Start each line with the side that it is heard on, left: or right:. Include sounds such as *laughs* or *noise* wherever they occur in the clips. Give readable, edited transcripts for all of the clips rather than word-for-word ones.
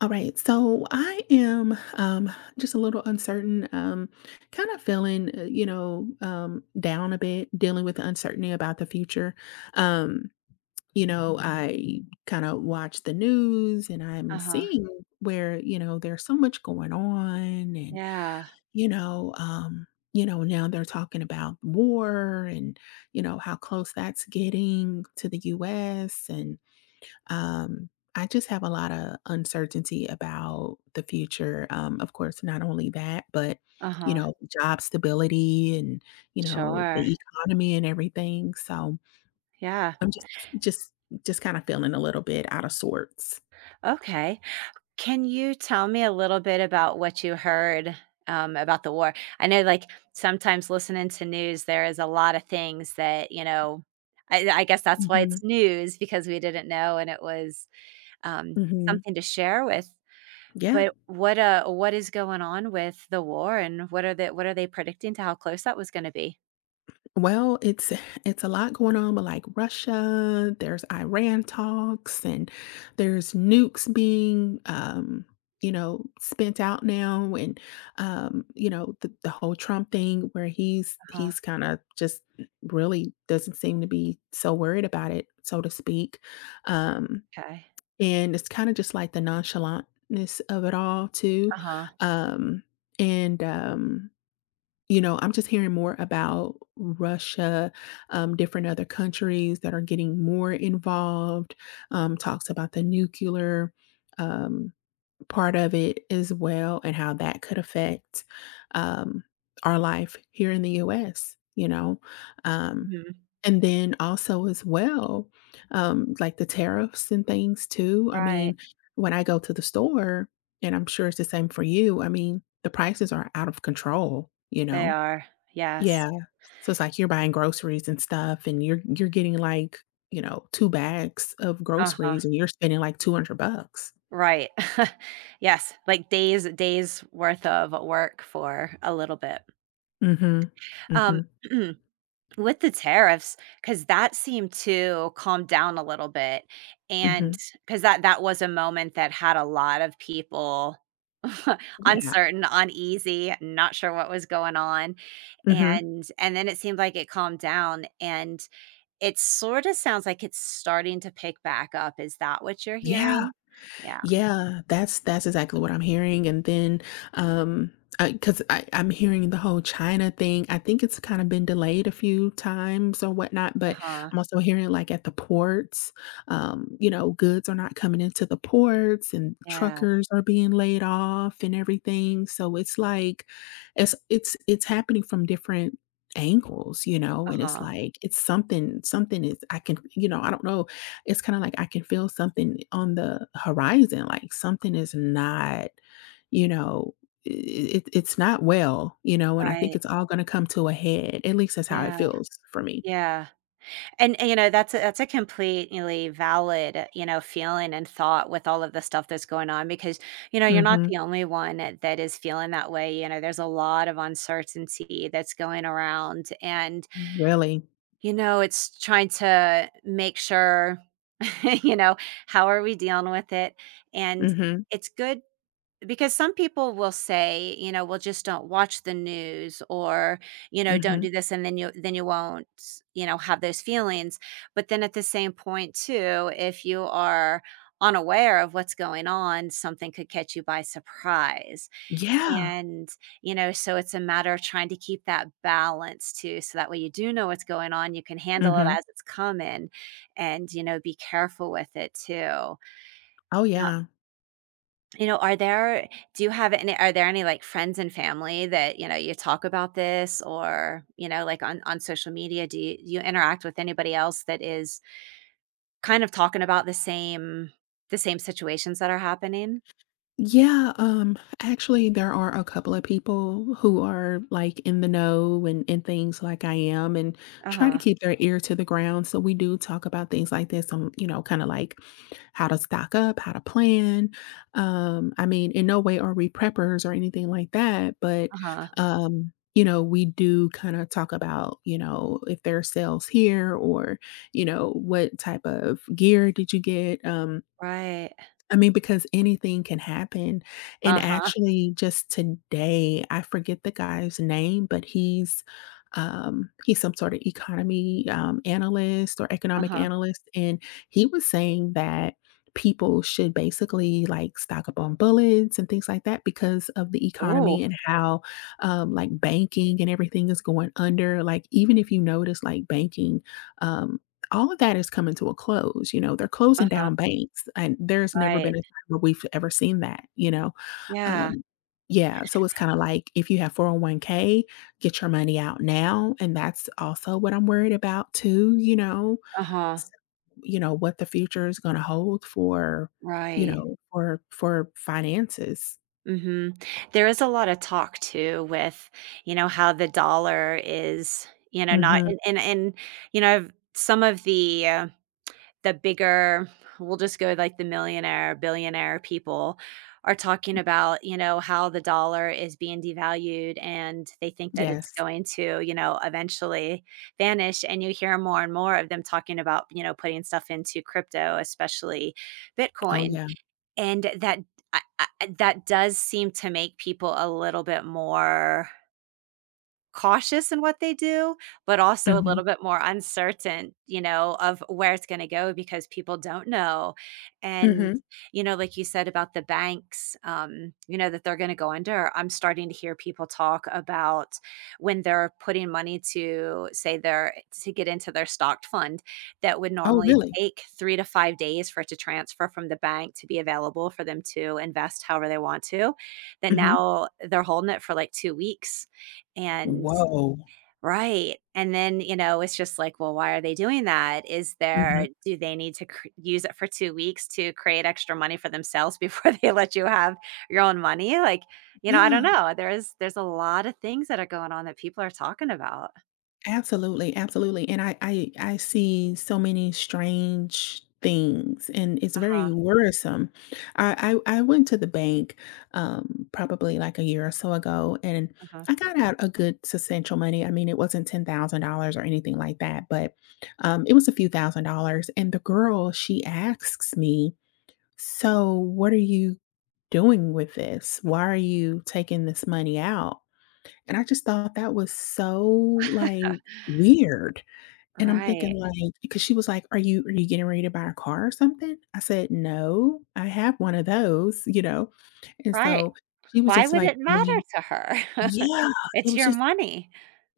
left: All right, so I am just a little uncertain, kind of feeling, down a bit, dealing with the uncertainty about the future. Um, I kind of watch the news and I'm
right: Uh-huh.
left: seeing where, there's so much going on and,
right: Yeah.
left: you know, um, now they're talking about war and, how close that's getting to the US and um, I just have a lot of uncertainty about the future. Of course, not only that, but you
right: Uh-huh.
left: know, job stability and you know
right: Sure.
left: the economy and everything. So
right: Yeah.
left: I'm just just kind of feeling a little bit out of sorts.
right: Okay. Can you tell me a little bit about what you heard about the war? I know, like, sometimes listening to news, there is a lot of things that, you know, I guess that's why
left: hmm
right: it's news because we didn't know and it was um,
left: hmm
right: something to share with.
left: Yeah.
right: But what is going on with the war and what are they predicting to how close that was going to be?
left: Well, it's a lot going on. But like Russia, there's Iran talks, and there's nukes being spent out now and the whole Trump thing where
right: Uh-huh.
left: he's kind of just really doesn't seem to be so worried about it, so to speak. Um,
right: Okay.
left: and it's kind of just like the nonchalantness of it all too.
right: Uh-huh.
left: Um, and you know, I'm just hearing more about Russia, different other countries that are getting more involved, talks about the nuclear, um, part of it as well and how that could affect, um, our life here in the US, you know? Um,
right: Mhm.
left: and then also as well, like the tariffs and things too. I mean,
right: Right.
left: when I go to the store, and I'm sure it's the same for you, I mean, the prices are out of control, you
right: They
left: know?
right: are. Yes.
left: Yeah. So it's like you're buying groceries and stuff, and you're getting, like, you know, 2 bags of
right: Uh-huh,
left: groceries, and you're spending, like, $200.
right: right. *laughs* Yes, like days worth of work for a little bit.
left: Mhm.
right: Um,
left: Mhm.
right: *clears throat* with the tariffs, because that seemed to calm down a little bit, and
left: Mhm.
right: because that was a moment that had a lot of people *laughs*
left: Yeah.
right: uncertain, uneasy, not sure what was going on,
left: Mhm.
right: and then it seemed like it calmed down, and it sorta sounds like it's starting to pick back up. Is that what you're
left: Yeah.
right: hearing? Yeah,
left: Yeah, that's exactly what I'm hearing, and then, um, 'cause I'm hearing the whole China thing. I think it's kinda been delayed a few times or whatnot, but
right: uh-huh.
left: I'm also hearing, like, at the ports, you know, goods are not coming into the ports, and
right: Yeah,
left: truckers are being laid off and everything, so it's like it's happening from different angles, you know, and it's
right: uh-huh,
left: like, it's something something is, I can, you know, I don't know, it's kind of like I can feel something on the horizon, like something is not, you know, i- it, it's not well, you know, and I think
right: right.
left: it's all going to come to a head. At least that's how it
right: Yeah,
left: feels for me.
right: yeah, and, you know, that's a completely valid, feeling and thought with all of the stuff that's going on because, you're not
left: hmm
right: the only one that is feeling that way, you know, there's a lot of uncertainty that's going around and,
left: Really.
right: it's trying to make sure, *laughs* you know, how are we dealing with it? And
left: hmm
right: it's good because some people will say, you know, well, just don't watch the news or, don't
left: hmm
right: do this and then you won't, you know, have those feelings. But then at the same point too, if you are unaware of what's going on, something could catch you by surprise.
left: Yeah.
right: And, you know, so it's a matter of trying to keep that balance too. So that way you do know what's going on, you can handle it
left: hmm
right: as it's coming and, you know, be careful with it too.
left: Oh, yeah.
right: You know, are there any, like, friends and family that, you know, you talk about this or, you know, like, on social media, do you interact with anybody else that is kind of talking about the same situations that are happening?
left: Yeah, actually, there are a couple of people who are like in the know and things like I am and try to
right: Uh-huh,
left: keep their ear to the ground. So we do talk about things like this on, you know, kind of like how to stock up, how to plan. I mean, in no way are we preppers or anything like that, but
right: uh-huh,
left: you know, we do kind of talk about, you know, if there are sales here or, you know, what type of gear did you get?
right: right.
left: I mean, because anything can happen, and
right: Uh-huh,
left: actually just today, I forget the guy's name, but he's some sort of economy, analyst or economic
right: uh-huh.
left: analyst, and he was saying that people should basically, like, stock up on bullets and things like that because of the
right: Ooh,
left: economy and how, like, banking and everything is going under, like, even if you notice, like, um all of that is coming to a close, you know, they're closing
right: uh-huh,
left: down banks, and there's never
right: right.
left: been a time where we've ever seen that, you know?
right: Yeah,
left: Um, yeah, so it's kinda like, if you have 401k, get your money out now, and that's also what I'm worried about too, you know?
right: uh-huh,
left: S You know, what the future is gonna hold for, you
right: right.
left: know, for finances.
right: Mhm. There is a lot of talk too with, you know, how the dollar is, you know, not
left: Mhm.
right: and, you know, some of the bigger we'll just go with, like the millionaire, billionaire people are talking about, how the dollar is being devalued and they think that it's
left: Yes.
right: going to, eventually vanish. And you hear more and more of them talking about, putting stuff into crypto, especially
left: Oh,
right: Bitcoin.
left: yeah.
right: And that I that does seem to make people a little bit more cautious in what they do, but also a
left: Mhm.
right: little bit more uncertain, of where it's gonna go because people don't know. And,
left: Mhm.
right: like you said about the banks, you know, that they're gonna go under, I'm starting to hear people talk about when they're putting money to say their to get into their stocked fund that would
left: Oh,
right: normally
left: really?
right: take 3 to 5 days for it to transfer from the bank to be available for them to invest however they want to, that
left: Mhm.
right: now they're holding it for, like, 2 weeks. And
left: Whoa.
right: Right, and then, you know, it's just like, well, why are they doing that? Is
left: Mhm.
right: there do they need to cr use it for 2 weeks to create extra money for themselves before *laughs* they let you have your own money? Like, I don't
left: Yeah.
right: know. There's a lot of things that are going on that people are talking about.
left: Absolutely, absolutely. And I see so many strange things and it's
right: Uh-huh,
left: very worrisome. I went to the bank probably like a year or so ago and
right: uh-huh.
left: I got out a good substantial money. I mean, it wasn't $10,000 or anything like that, but it was a few thousand dollars. And the girl, she asks me, so what are you doing with this? Why are you taking this money out? And I just thought that was so, like, weird, and I'm thinking,
right: Right,
left: like, because she was like, "Are you getting ready to buy a car or something?" I said, "No, I have one of those," you know? And
right: right.
left: so she was
right: Why
left: just,
right: would
left: like,
right: it matter
left: really...
right: to her? *laughs*
left: Yeah, it
right: It's
left: was
right: your
left: just...
right: money.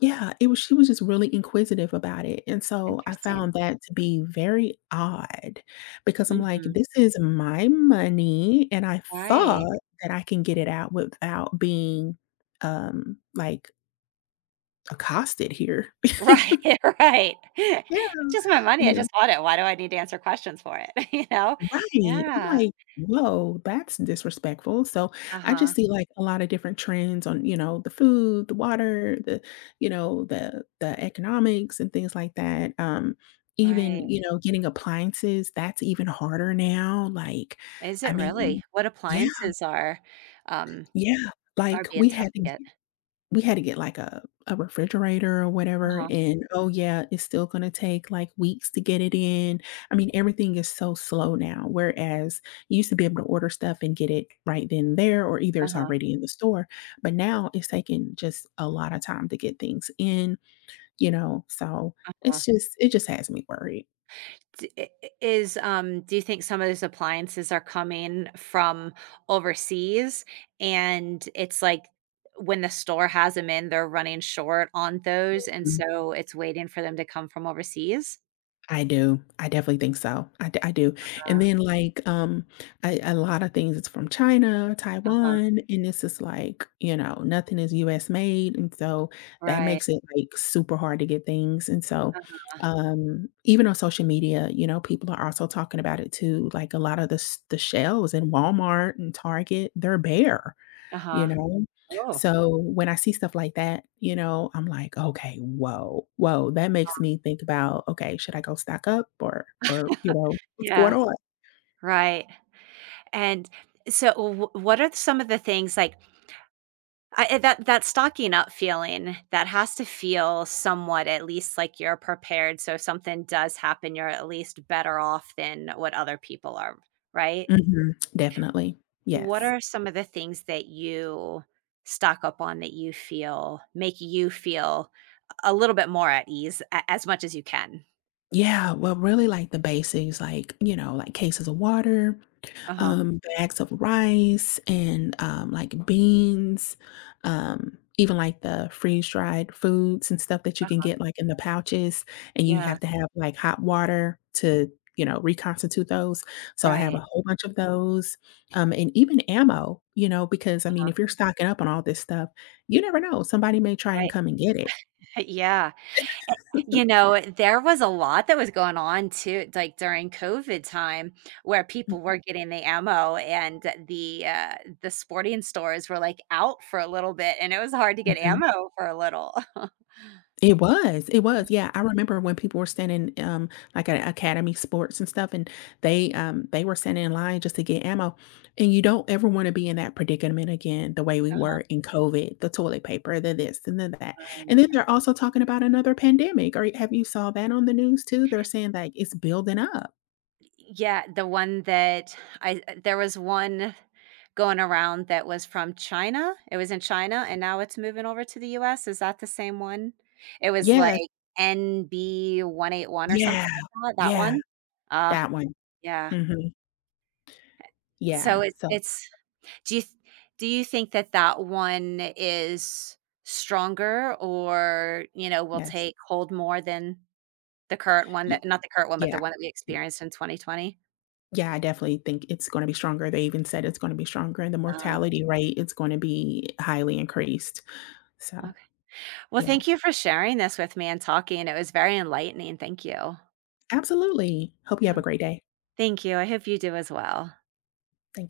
left: Yeah, it was she was just really inquisitive about it, and so I
right: Interesting.
left: found that to be very odd because I'm like,
right: Mhm,
left: "This is my money," and I
right: right.
left: thought that I can get it out without being, like, accosted here. *laughs*
right: Right, *laughs* right. *laughs*
left: Yeah,
right: It's just my money,
left: you
right: I
left: know
right: just bought it, why do I need to answer questions for it, *laughs* you know?
left: right. I'm
right: Yeah.
left: like, "Whoa, that's disrespectful." So, I just
right: Uh-huh.
left: see, like, a lot of different trends on, you know, the food, the water, the you know, the economics and things like that. Even,
right: Right.
left: you know, getting appliances, that's even harder now, like,
right: Is
left: I
right: it
left: mean...
right: really? What
left: Yeah,
right: appliances um,
left: yeah,
right: are
left: like,
right: being tough to get?
left: we had to get like a refrigerator or whatever,
right: Uh-huh,
left: and oh yeah, it's still gonna take like weeks to get it in. I mean, everything is so slow now, whereas you used to be able to order stuff and get it right then and there, or either it's
right: uh-huh, uh, huh.
left: already in the store. But now it's taking just a lot of time to get things in, you know. So
right: Uh,
left: it just has me worried.
right: D I is, Do you think some of those appliances are coming from overseas, and it's like when the store has them in, they're running short on those, and so it's waiting for them to come from overseas?
left: I do. I definitely think so. I do, and
right: Uh,
left: then, like, I, a lot of things it's from China,
right: uh-huh.
left: Taiwan, and it's just like, you know, nothing is US made, and so that
right: Right.
left: makes it, like, super hard to get things, and so, even on social media, you know, people are also talking about it too, like, a lot of the shelves in Walmart and Target, they're bare. You
right: Uh-huh.
left: know?
right: Oh.
left: So, when I see stuff like that, you know, I'm like, "Okay, whoa, whoa." That makes me think about, "Okay, should I go stock up or, you know, what's going
right: Yeah,
left: on?"
right: right. And so w what are some of the things like I eh, that that stocking up feeling, that has to feel somewhat at least like you're prepared, so if something does happen, you're at least better off than what other people are, right?
left: Mhm. Definitely.
right: What
left: Yes.
right: are some of the things that you stock up on that you feel make you feel a little bit more at ease a as much as you can?
left: Yeah, well, really, like, the basics, like, you know, like, cases of water,
right: Uh-huh,
left: bags of rice and, like, beans, even, like, the freeze-dried foods and stuff that you can
right: uh-huh.
left: get, like, in the pouches, and you
right: Yeah,
left: have to have, like, hot water to, you know, reconstitute those. So I have a
right: right,
left: whole bunch of those, and even ammo, you know, because, I mean,
right: uh-huh,
left: if you're stocking up on all this stuff, you never know, somebody may try
right: right.
left: and
right: *laughs*
left: come and get it.
right: Yeah.
left: *laughs*
right: There was a lot that was going on too, like during COVID time where people
left: Mhm.
right: were getting the ammo and the, uh, the sporting stores were like out for a little bit and it was hard to get
left: Mhm.
right: ammo *laughs* for a little. *laughs*
left: Yeah, I remember when people were standing, like, at Academy Sports and stuff, and they were standing in line just to get ammo, and you don't ever wanna be in that predicament again the way we
right: Uh-huh,
left: were in COVID, the toilet paper, the this and the that, and
right: right.
left: then they're also talking about another pandemic, or have you saw that on the news too? They're saying, like, it's building up.
right: Yeah, there was one going around that was from China. It was in China and now it's moving over to the US. Is that the same one? It was like
left: Yes,
right: NB181 or something
left: yeah,
right: like that, that
left: yeah,
right: one? Uh,
left: that one,
right: yeah.
left: mhm,
right: So
left: yeah,
right: it's
left: so,
right: it's do you th do you think that that one is stronger or, will
left: yes,
right: take hold more than the current one
left: ye
right: that not the current one, but the
left: yeah.
right: one that we experienced in 2020?
left: Yeah, I definitely think it's gonna be stronger. They even said it's gonna be stronger, and the
right: Uh,
left: mortality rate is gonna be highly increased. So,
right: okay. Well,
left: yeah,
right: thank you for sharing this with me and talking. It was very enlightening. Thank you.
left: absolutely. Hope you have
right: Yeah.
left: a great day.
right: Thank you. I hope you do as well.
left: Thank